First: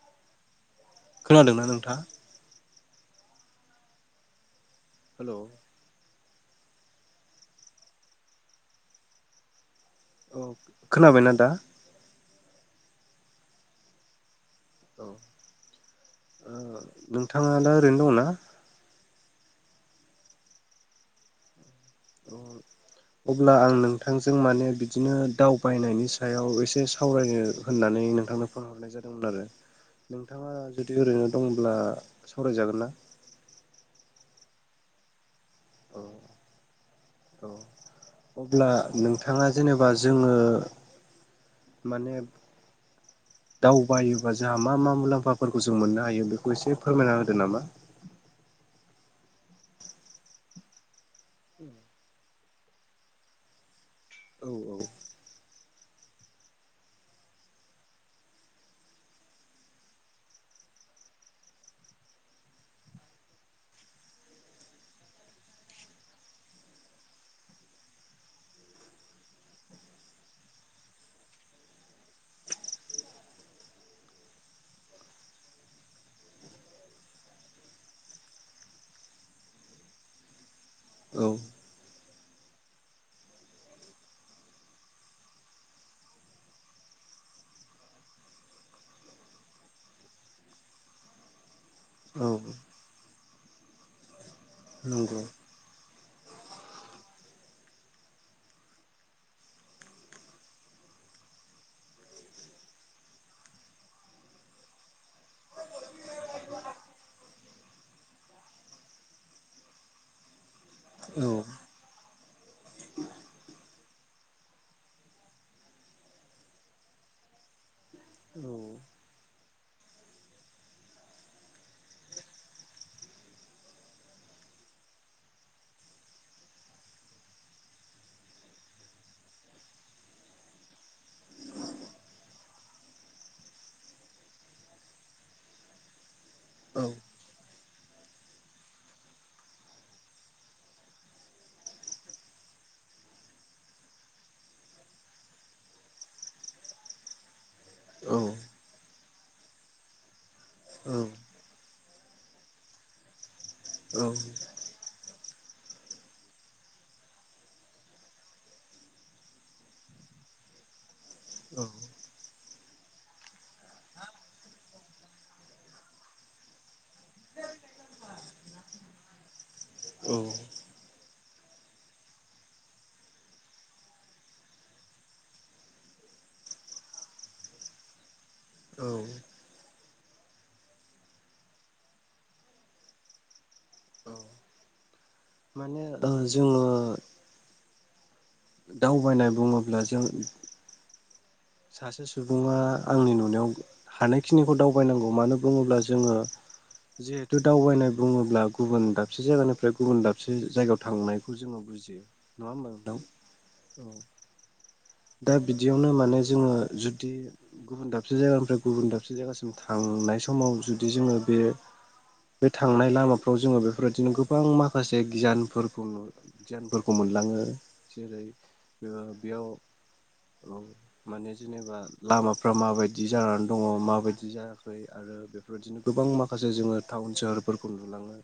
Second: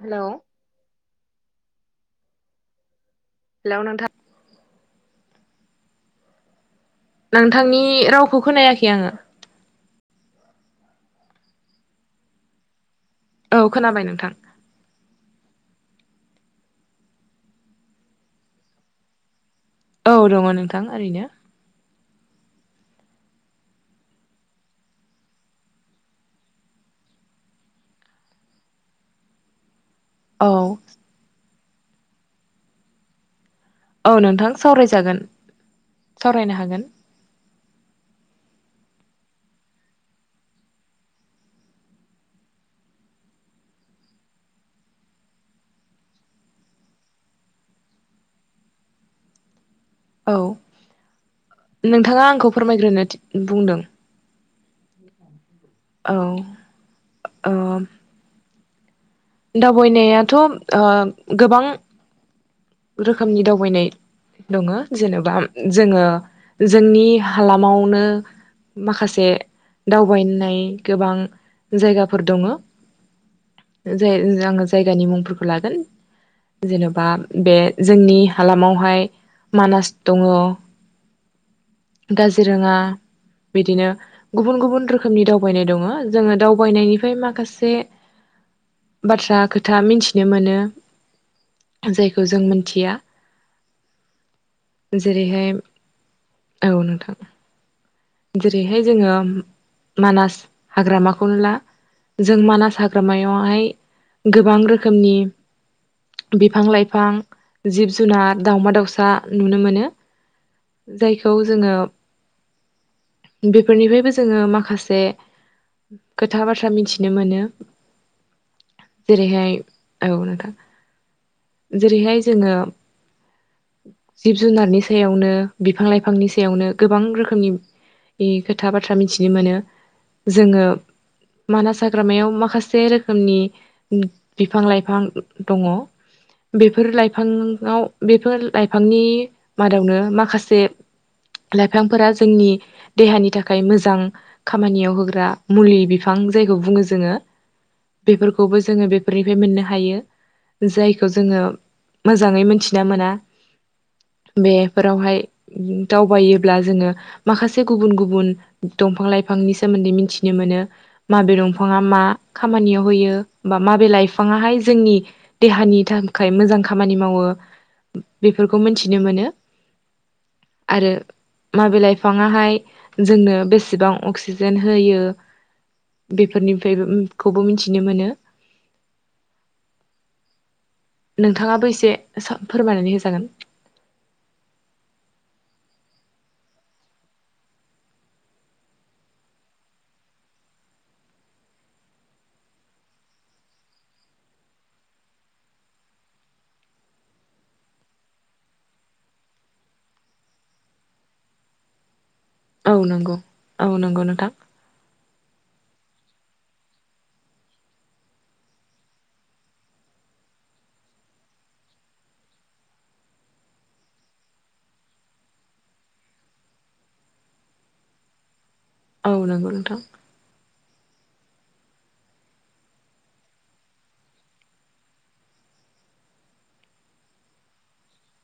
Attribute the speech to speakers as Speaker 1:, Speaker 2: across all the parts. Speaker 1: Hello
Speaker 2: खोनादोंना नोंथाङा?
Speaker 1: Hello नोंथां
Speaker 2: हेलौ
Speaker 1: नोंथांनि रावखौ खोनायाखै आङो
Speaker 2: औ खोनाबायना दा?
Speaker 1: औ खोनाबाय नोंथां
Speaker 2: औ ओ नोंथाङा दा ओरैनो दं ना
Speaker 1: औ दङ नोंथां ओरैनो
Speaker 2: ओम अब्ला आं नोंथांजों माने बिदिनो दावबायनायनि सायाव एसे सावरायनो होननानै नोंथांनो फन हरनाय जादोंमोन आरो
Speaker 1: औ
Speaker 2: नोंथाङा जुदि ओरैनो दंब्ला सावरायजागोन ना
Speaker 1: औ नोंथां सावरायजागोन
Speaker 2: औ
Speaker 1: सावरायनो हागोन
Speaker 2: औ अब्ला नोंथाङा जेनोबा जोङो माने दावबायोबा जोंहा मा मा मुलाम्फाफोरखौ जों मोननो हायो बेखौ एसे फोरमायना होदो नामा
Speaker 1: औ नोंथाङा आंखौ फोरमायग्रोनो बुंदों।
Speaker 2: औ औ
Speaker 1: औ ओम। दावबायनायाथ' ओ गोबां रोखोमनि दावबायनाय। दङ' जेनेबा जोङो जोंनि हालामावनो माखासे दावबायनाय गोबां जायगाफोर दङो। जाय जोंङो जायगानि मुंफोरखौ लागोन। जेन'बा बे जोंनि हालामावहाय मानास दङ।
Speaker 2: औ
Speaker 1: दाज्रि रोङा बिदिनो गुबुन गुबुन रोखोमनि दावबायनाय दङो जोङो दावबायनायनिफ्राय माखासे बाथ्रा खोथा मिथिनो मोनो
Speaker 2: औ
Speaker 1: जायखौ जों मोनथिया।
Speaker 2: नंगौ
Speaker 1: जेरैहाय औ नोंथां। जेरैहाय जोङो मानास हाग्रामाखौनो ला जों मानास हाग्रामायावहाय गोबां रोखोमनि बिफां लाइफां जिब जुनार दावमा दावसा नुनो मोनो।
Speaker 2: औ
Speaker 1: जायखौ जोङो। बेफोरनिफ्रायबो जोङो माखासे खोथा बाथ्रा मिथिनो मोनो। जेरै'हाय औ नोंथां। जेरैहाय जोङो जिब जुनारनि सायावनो बिफां लाइफांनि सायावनो गोबां रोखोमनि नि खोथा बाथ्रा मिथिनो मोनो जोङो। मानास हाग्रामायाव माखासे रोखोमनि बिफां लाइफां दङ।
Speaker 2: औ
Speaker 1: बेफोर लाइफाङाव बेफोर लाइफांनि मादावनो माखासे। लाइफांफोरा जोंनि देहानि थाखाय मोजां खामानियाव होग्रा मुलि बिफां जायखौ बुङो जोङो। बेफोरखौबो जोङो बेफोरनिफ्राय मोननो हायो जायखौ जोङो। मोजाङै मिथिना मोना बेफोरावहाय। दावबायोब्ला जोङो। माखासे गुबुन गुबुन दंफां लाइफांनि सोमोन्दै मिथिनो मोनो। मा बे दंफाङा मा? खामानियाव होयो बा माबे लाइफाङाहाय जोंनि देहानि थाखाय मोजां खामानि मावो। बेफोरखौ मिथिनो मोनो।
Speaker 2: औ
Speaker 1: माबे लाइफाङाहाय जोंनो बेसेबां अक्सिजेन होयो। बेफोरनिफ्राय खौबो मिथिनो मोनो।
Speaker 2: औ
Speaker 1: नोंथाङाबो एसे फोरमायनानै होजागोन।
Speaker 2: माने ओ जोङो दावबायनाय बुङोब्ला जों सासे सुबुङा आंनि नुनायाव हानायखिनिखौ दावबायनांगौ मानो बुङोब्ला जोङो। जिहेथु दावबायनाय बुङोब्ला गुबुन दाबसे जायगानिफ्राय गुबुन दाबसे जायगायाव थांनायखौ जोङो बुजियो। नङा होमबा
Speaker 1: औ
Speaker 2: नोंथां
Speaker 1: नंगौ औ नंगौ नोंथां।
Speaker 2: दा बिदियावनो माने जोङो जुदि गुबुन दाबसे जायगानिफ्राय गुबुन दाबसे जायगासिम थांनाय नाय समाव जुदि जोङो बे बे थांनाय लामाफ्राव जोङो बेफोरबायदिनो गोबां माखासे गियानफोरखौ नु गियानफोरखौ मोनो मोनलाङो जेरै ओ
Speaker 1: औ
Speaker 2: बेयाव
Speaker 1: नंगौ नोंथां
Speaker 2: औ माने जेनेबा लामाफ्रा माबायदि जानानै दङ माबायदि जायाखै आरो बेफोरबदिनो गोबां माखासे जोङो टाउन सोहोरफोरखौ नुलाङो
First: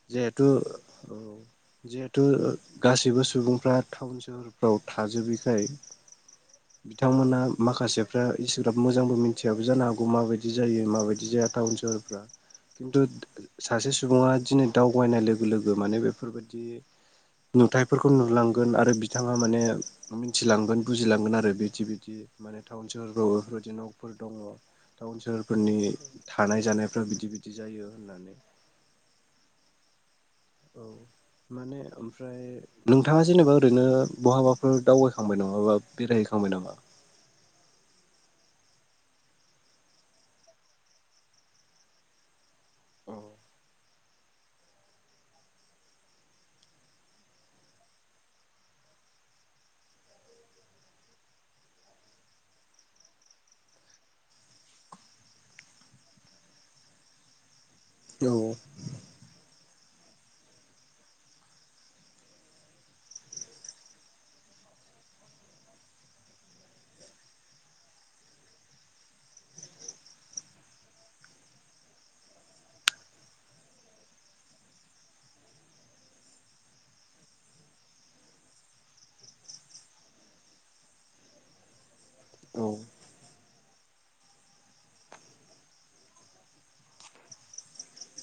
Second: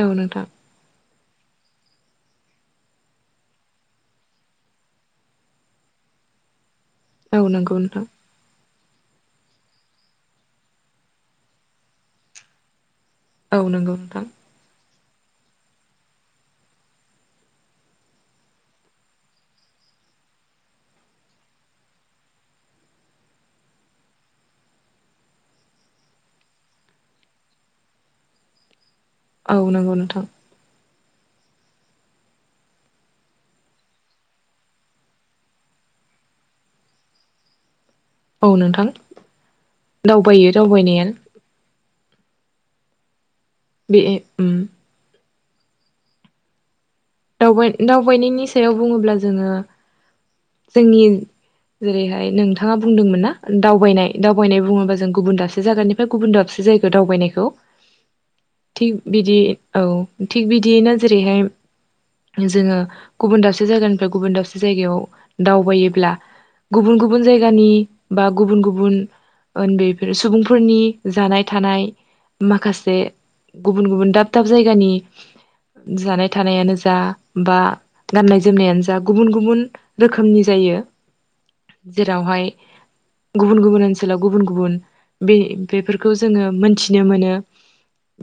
Speaker 1: औ नोंथां
Speaker 2: जिहेतु औ जिहेथु गाससिबो सुबुंफ्रा टाउन सहर फ्राव थाजोबैखाय बिथांमोना
Speaker 1: औ नंगौ नोंथां
Speaker 2: माखासेफ्रा इसोर बि मोजांबो मिथियाबो जानो हागौ माबायदि जायो माबायदि जाया टाउन सोहोरफ्रा खिन्थु
Speaker 1: औ
Speaker 2: सासे
Speaker 1: नंगौ नोंथां
Speaker 2: सुबुङा दिनै दाउ दावबायनाय लोगो लोगो माने बेफोरबायदि नुथफोरखौ नुलांगोन आरो बिदि बिथाङा माने मिथिलांगोन बुजिलांगोन आरो बिदि बिदि माने टाउन सोहरफ्राव बेफोरबायदि न'फोर दङ टाउन सोहोरफोरनि थानाय जानायफ्रा बिदि बिदि जायो होननानै
Speaker 1: औ नंगौ नोंथां
Speaker 2: औ माने ओमफ्राय नोंथाङा जेनेबा ओरैनो बहाबाफोर दावबायखांबाय नङाबा बेरायहैखांबाय बाय नामा
Speaker 1: औ नोंथां दावबायो दावबायनाया बे उम दावबाय दावबायनायनि सायाव बुङोब्ला जोङो जोंनि जेरैहाय नोंथाङा बुंदोंमोन ना दावबायनाय दावबायनाय बुङोबा जों गुबुन दाबसे जायगानिफ्राय गुबुन दाबसे जायखौ दावबायनायखौ
Speaker 2: औ
Speaker 1: थिग बिदि औ थिग बिदियैनो जेरैहाय जोङो गुबुन गुबुन जायगानि बा गुबुन गुबुन उन्दैफोरो सुबुंफोरनि जानाय थानाय माखासे गुबुन गुबुन दाब दाब जायगानि जानाय थानायानो जा बा गाननाय जोमनायानो जा गुबुन गुबुन रोखोमनि जायो जेरावहाय
Speaker 2: औ
Speaker 1: गुबुन गुबुन ओनसोलाव गुबुन गुबुन बे बेफोरखौ जोङो मोनथिनो मोनो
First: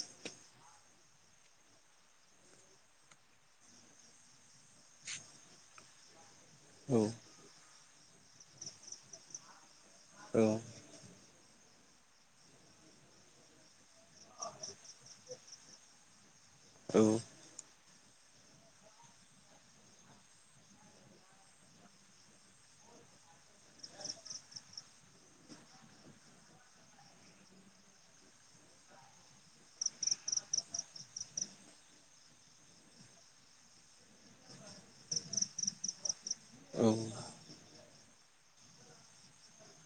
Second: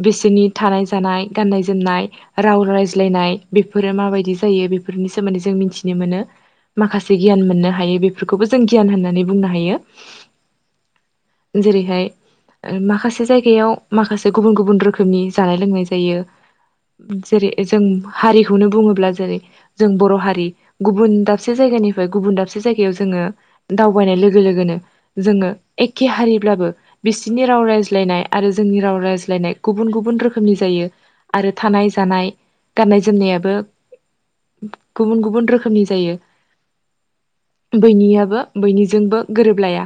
Speaker 1: बिसोरनि थानाय जानाय गाननाय जोमनाय राव रायज्लायनाय बेफोरो माबायदि जायो बेफोरनि सोमोन्दै जों मिथिनो मोनो
Speaker 2: औ
Speaker 1: माखासे गियान मोननो हायो बेफोरखौबो जों गियान होननानै बुंनो हायो
Speaker 2: औ
Speaker 1: जेरैहाय माखासे जायगायाव माखासे गुबुन गुबुन रोखोमनि जानाय लोंनाय जायो जेरै जों हारिखौनो बुङोब्ला जेरै जों बर' हारि गुबुन दाबसे दाबसे जायगानिफ्राय गुबुन दाबसे जायगायाव जोङो दावबायनाय लोगो लोगोनो जोङो एखे हारि ब्लाबो बिसिनि राव रायज्लायनाय आरो जोंनि राव रायज्लायनाय गुबुन गुबुन रोखोमनि जायो आरो थानाय जानाय गाननाय जोमनायाबो गुबुन गुबुन रोखोमनि जायो
Speaker 2: औ
Speaker 1: बैनियाबो बैनिजोंबो गोरोबलाया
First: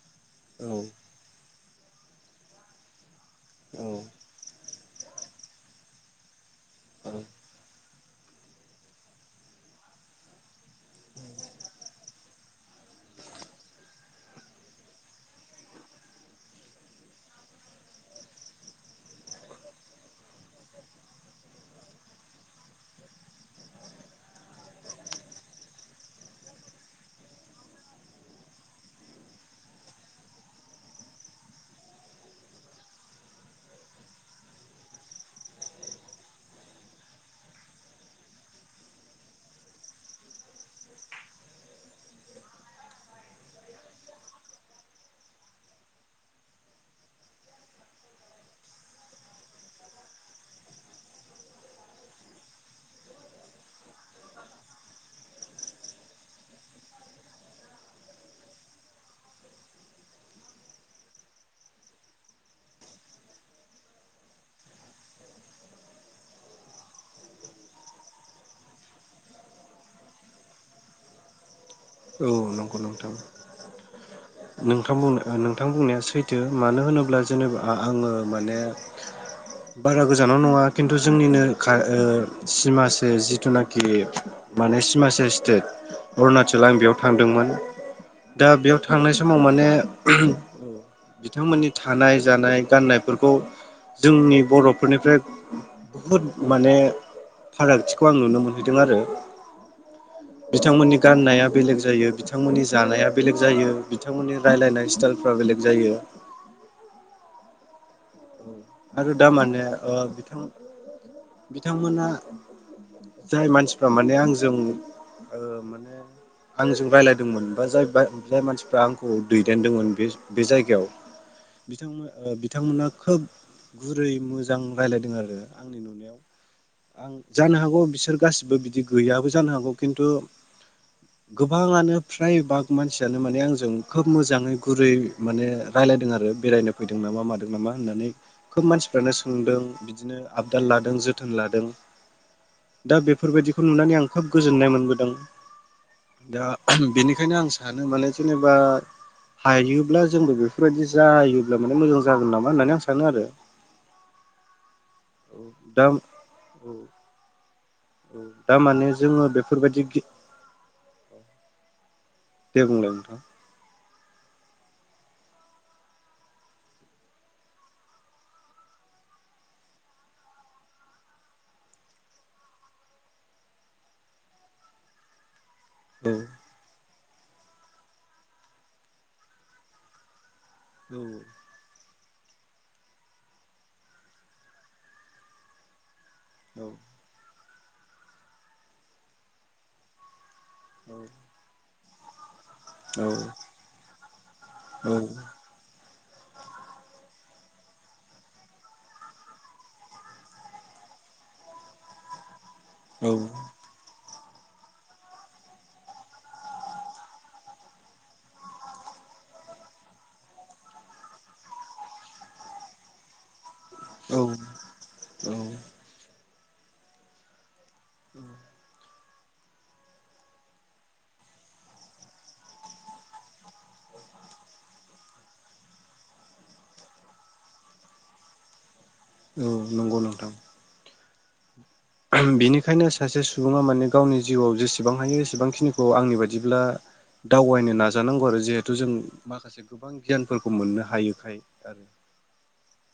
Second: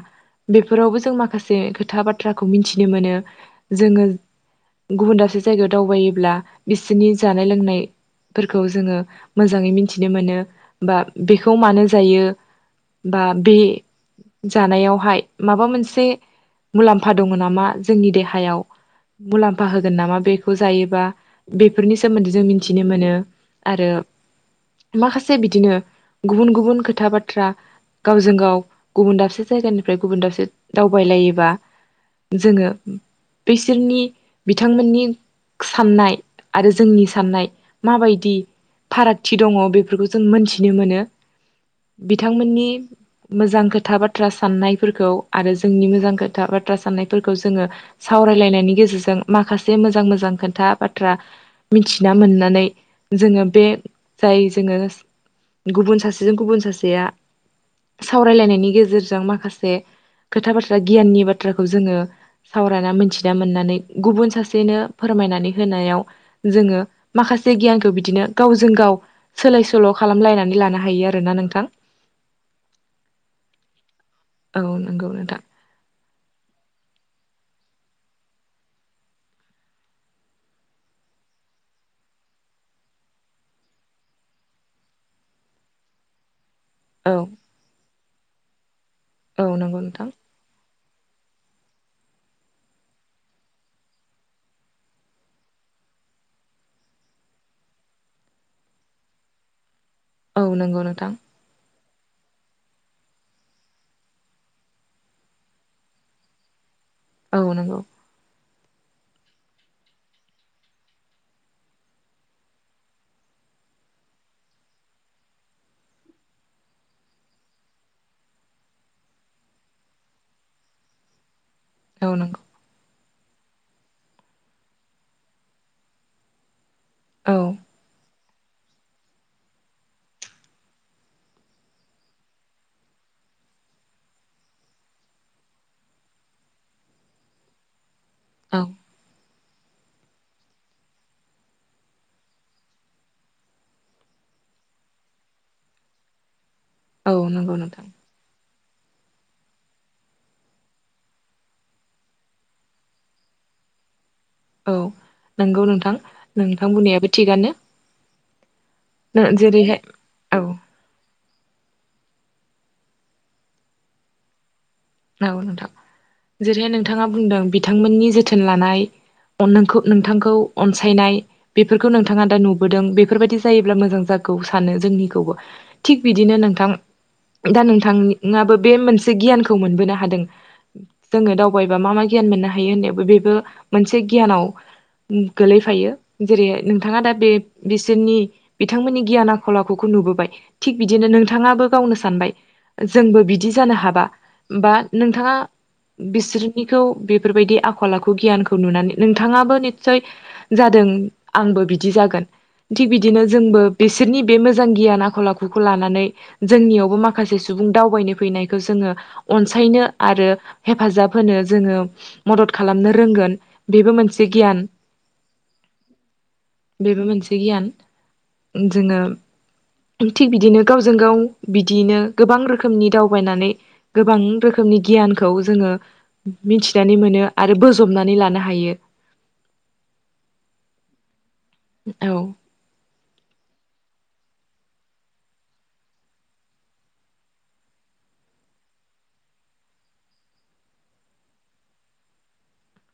Speaker 1: बेफोरावबो जों माखासे खोथा बाथ्राखौ मिथिनो मोनो जोङो गुबुन दाबसे जायगायाव दावबायोब्ला बिसोरनि जानाय लोंनाय फोरखौ जोङो मोजाङै मिथिनो मोनो बा बेखौ मानो जायो बा बे जानायावहाय माबा मोनसे मुलाम्फा दङ नामा जोंनि देहायाव मुलाम्फा होगोन नामा बेखौ जायोबा बेफोरनि सोमोन्दै जों मिथिनो मोनो आरो माखासे बिदिनो गुबुन गुबुन खोथा बाथ्रा गावजों गाव गुबुन दाबसे जायगानिफ्राय गुबुन दाबसे दावबायलायोबा जोङो बैसोरनि बिथांमोननि साननाय आरो जोंनि साननाय माबायदि फारागथि दङ' बेफोरखौ जों मोन्थिनो मोनो।
Speaker 2: [inaudible]
Speaker 1: बिथांमोननि मोजां खोथा बाथ्रा साननायफोरखौ आरो जोंनि मोजां खोथा बाथ्रा साननायफोरखौ जोङो सावरायलायनायनि गेजेरजों माखासे मोजां मोजां खोन्था बाथ्रा मिथिना मोननानै जोङो बे जाय जोङो गुबुन सासेजों गुबुन सासेया सावरायलायनायनि गेजेरजों माखासे खोथा बाथ्रा गियाननि बाथ्राखौ जोङो सावरायना मिथिना मोननानै गुबुन सासेनो फोर फोरमायनानै होनायाव जोङो माखासे गियानखौ बिदिनो गावजों गाव सोलाय सोल' खालाम खालामलायनानै लानो हायो आरोना नोंथां।
Speaker 2: औ नंगौ नोंथां
Speaker 1: औ
Speaker 2: नोंथां
Speaker 1: नंगौ
Speaker 2: नोंथां बुंनाया सैथ जों मानो होनोब्ला जेनेबा आङो माने बारा गोजानाव नङा खिन्थु जोंनिनो सिमासे जिथुनाखि माने सिमासे स्टेट अरूणाचल। आं बेयाव
Speaker 1: औ
Speaker 2: थांदोंमोन दा बेयाव थांनाय समाव
Speaker 1: औ
Speaker 2: माने
Speaker 1: नंगौ नोंथां
Speaker 2: बिथांमोननि थानाय जानाय गाननायफोरखौ जोंनि बर'फोरनिफ्राय बुहुद माने फारागथिखौ आं नुनो मोनहैदों आरो
Speaker 1: औ नंगौ
Speaker 2: बिथांमोननि
Speaker 1: नोंथां
Speaker 2: गाननाया बेलेग जायो बिथांमोननि जानाया बेलेग जायो बिथांमोननि रायज्लायनाय स्टाइलफ्रा बेलेग जायो [inaudible]
Speaker 1: औ नंगौ
Speaker 2: आरो दामाने बिथां बिथांमोना जाय मानसिफ्रा माने आंजों ओ माने आंजों रायज्लायदोंमोन बा जाय जाय मानसिफ्रा आंखौ दैदेनदोंमोन बे बे जायगायाव
Speaker 1: औ
Speaker 2: बिथांमोन
Speaker 1: नंगौ
Speaker 2: बिथांमोना खोब गुरै मोजां रायज्लायदों आरो आंनि नुनायाव आं
Speaker 1: औ
Speaker 2: जानो हागौ बिसोर गासिबो बिदि गैयाबो जानो हागौ खिन्थु गोबाङानो फ्राय बाग मानसियानो माने आंजों खोब मोजाङै गुरै माने राय रायज्लायदों आरो बेरायनो फैदों नामा मादों नामा होननानै
Speaker 1: औ
Speaker 2: खोब मानसिफोरानो सों सोंदों बिदिनो आबदान लादों जोथोन लादों। दा बेफोरबायदिखौ नुनानै आं खोब गोजोननाय मोनबोदों दा
Speaker 1: औ
Speaker 2: बेनिखायनो आं
Speaker 1: नंगौ
Speaker 2: सानो
Speaker 1: नोंथां
Speaker 2: माने जेनेबा बा हायोब्ला जोंबो बेफोरबायदि जायोब्ला माने मोजां जागोन नामा होननानै आं सानो आरो
Speaker 1: औ
Speaker 2: औ
Speaker 1: नंगौ
Speaker 2: दा
Speaker 1: नोंथां
Speaker 2: औ
Speaker 1: नोंथां बुंनायाबो थिगानो।
Speaker 2: दा माने जोङो
Speaker 1: जेरैहाय
Speaker 2: बेफोरबायदि गि
Speaker 1: औ
Speaker 2: दे बुंलाय नोंथां
Speaker 1: औ नोंथां जेरैहाय नोंथाङा बुंदों बिथांमोननि जोथोन लानाय अ नोंखौ नोंथांखौ अनसायनाय बेफोरखौ नोंथाङा दा नुबोदों बेफोरबायदि जायोब्ला मोजां जागोन खौ सानो जोंनिखौबो थिग बिदिनो नोंथां दा नोंथाङाबो बे मोनसे गियानखौ मोनबोनो हादों
Speaker 2: औ
Speaker 1: जोङो दावबायबा मा मा गियान मोननो हायो होननायावबो बेबो मोनसे गियानाव गोलैफायो। जेरै नोंथाङा दा बे बिसोरनि बिथांमोननि गियान आखल आखुखौ नुबोबाय। थिग बिदिनो नोंथाङाबो गावनो सानबाय
Speaker 2: औ
Speaker 1: जोंबो बिदि जानो हाबा बा नोंथाङा बिसोरनिखौ बेफोरबायदि आखल आखु गियानखौ नुनानै नोंथाङाबो निस्सय जादों आंबो बिदि जागोन थिग
Speaker 2: औ
Speaker 1: बिदिनो जोंबो बिसोरनि बे मोजां गियान आखल आखुखौ लानानै जोंनियावबो माखासे सुबुं सुबुं दावबायनो फैनायखौ जोङो अनसायनो आरो हेफाजाब होनो जोङो मदद खालामनो रोंगोन बेबो
Speaker 2: औ
Speaker 1: मोनसे गियान
Speaker 2: औ
Speaker 1: बेबो मोनसे गियान जोङो थिग बिदिनो गावजों गाव बिदियैनो गोबां रोखोमनि दावबायनानै गोबां रोखोमनि गियानखौ जोङो मिथिनानै मोनो आरो बोजबनानै लानो हायो
Speaker 2: औ नंगौ नोंथां
Speaker 1: औ
Speaker 2: बिनिखायनो सासे सुबुङा माने गावनि जिउआव जेसेबां हायो एसेबांखिनिखौ आंनि बादिब्ला दावबायनो नाजानांगौ आरो जिहेथु जों माखासे गोबां गियानफोरखौ मोननो हायोखाय आरो [inaudible]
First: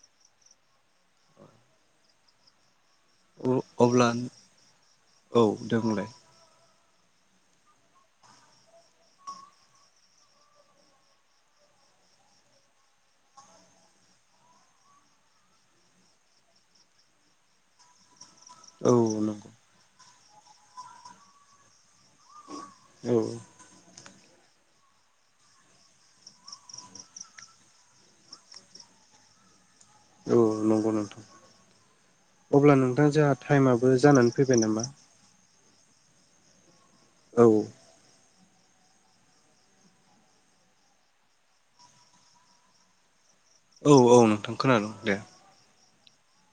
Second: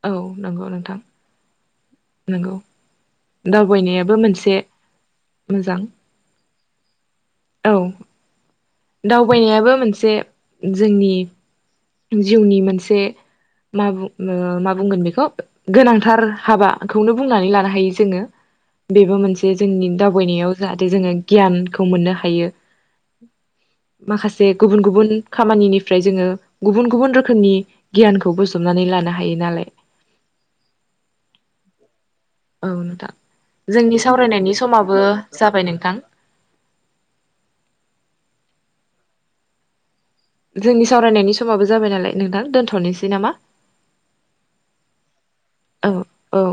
Speaker 1: औ नंगौ नोंथां नंगौ
Speaker 2: आरो अब्ला
Speaker 1: दावबायनायाबो मोनसे
Speaker 2: औ दे
Speaker 1: मोजां
Speaker 2: बुंलाय
Speaker 1: औ दावबायनायाबो मोनसे जोंनि जिउनि मोनसे मा बुं मा बुंगोन बेखौ गोनांथार हाबाखौनो बुंनानै लानो हायो जोङो
Speaker 2: औ
Speaker 1: बेबो
Speaker 2: नंगौ
Speaker 1: मोनसे जोंनि दावबायनायाव जाहाथे जोङो गियानखौ मोननो हायो
Speaker 2: औ
Speaker 1: जे गुबुन गुबुन खामानिनिफ्राय जोङो गुबुन गुबुन रोखोमनि गियानखौ बोजबनानै लानो हायो नालाय
Speaker 2: औ नंगौ नोंथां अब्ला नोंथां जोंहा टाइमआबो
Speaker 1: जोंनि
Speaker 2: जानानै
Speaker 1: सावरायनायनि
Speaker 2: फैबाय नामा
Speaker 1: समाबो जाबाय नोंथां
Speaker 2: औ
Speaker 1: जोंनि सावरायनायनि समाबो जाबाय नालाय नोंथां दोनथ'नोसै नामा
Speaker 2: औ औ नोंथां खोनादोंं दे
Speaker 1: औ औ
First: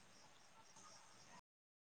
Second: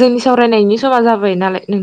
Speaker 1: जोंनि सावरायनायनि समा जाबाय नालाय नोंथां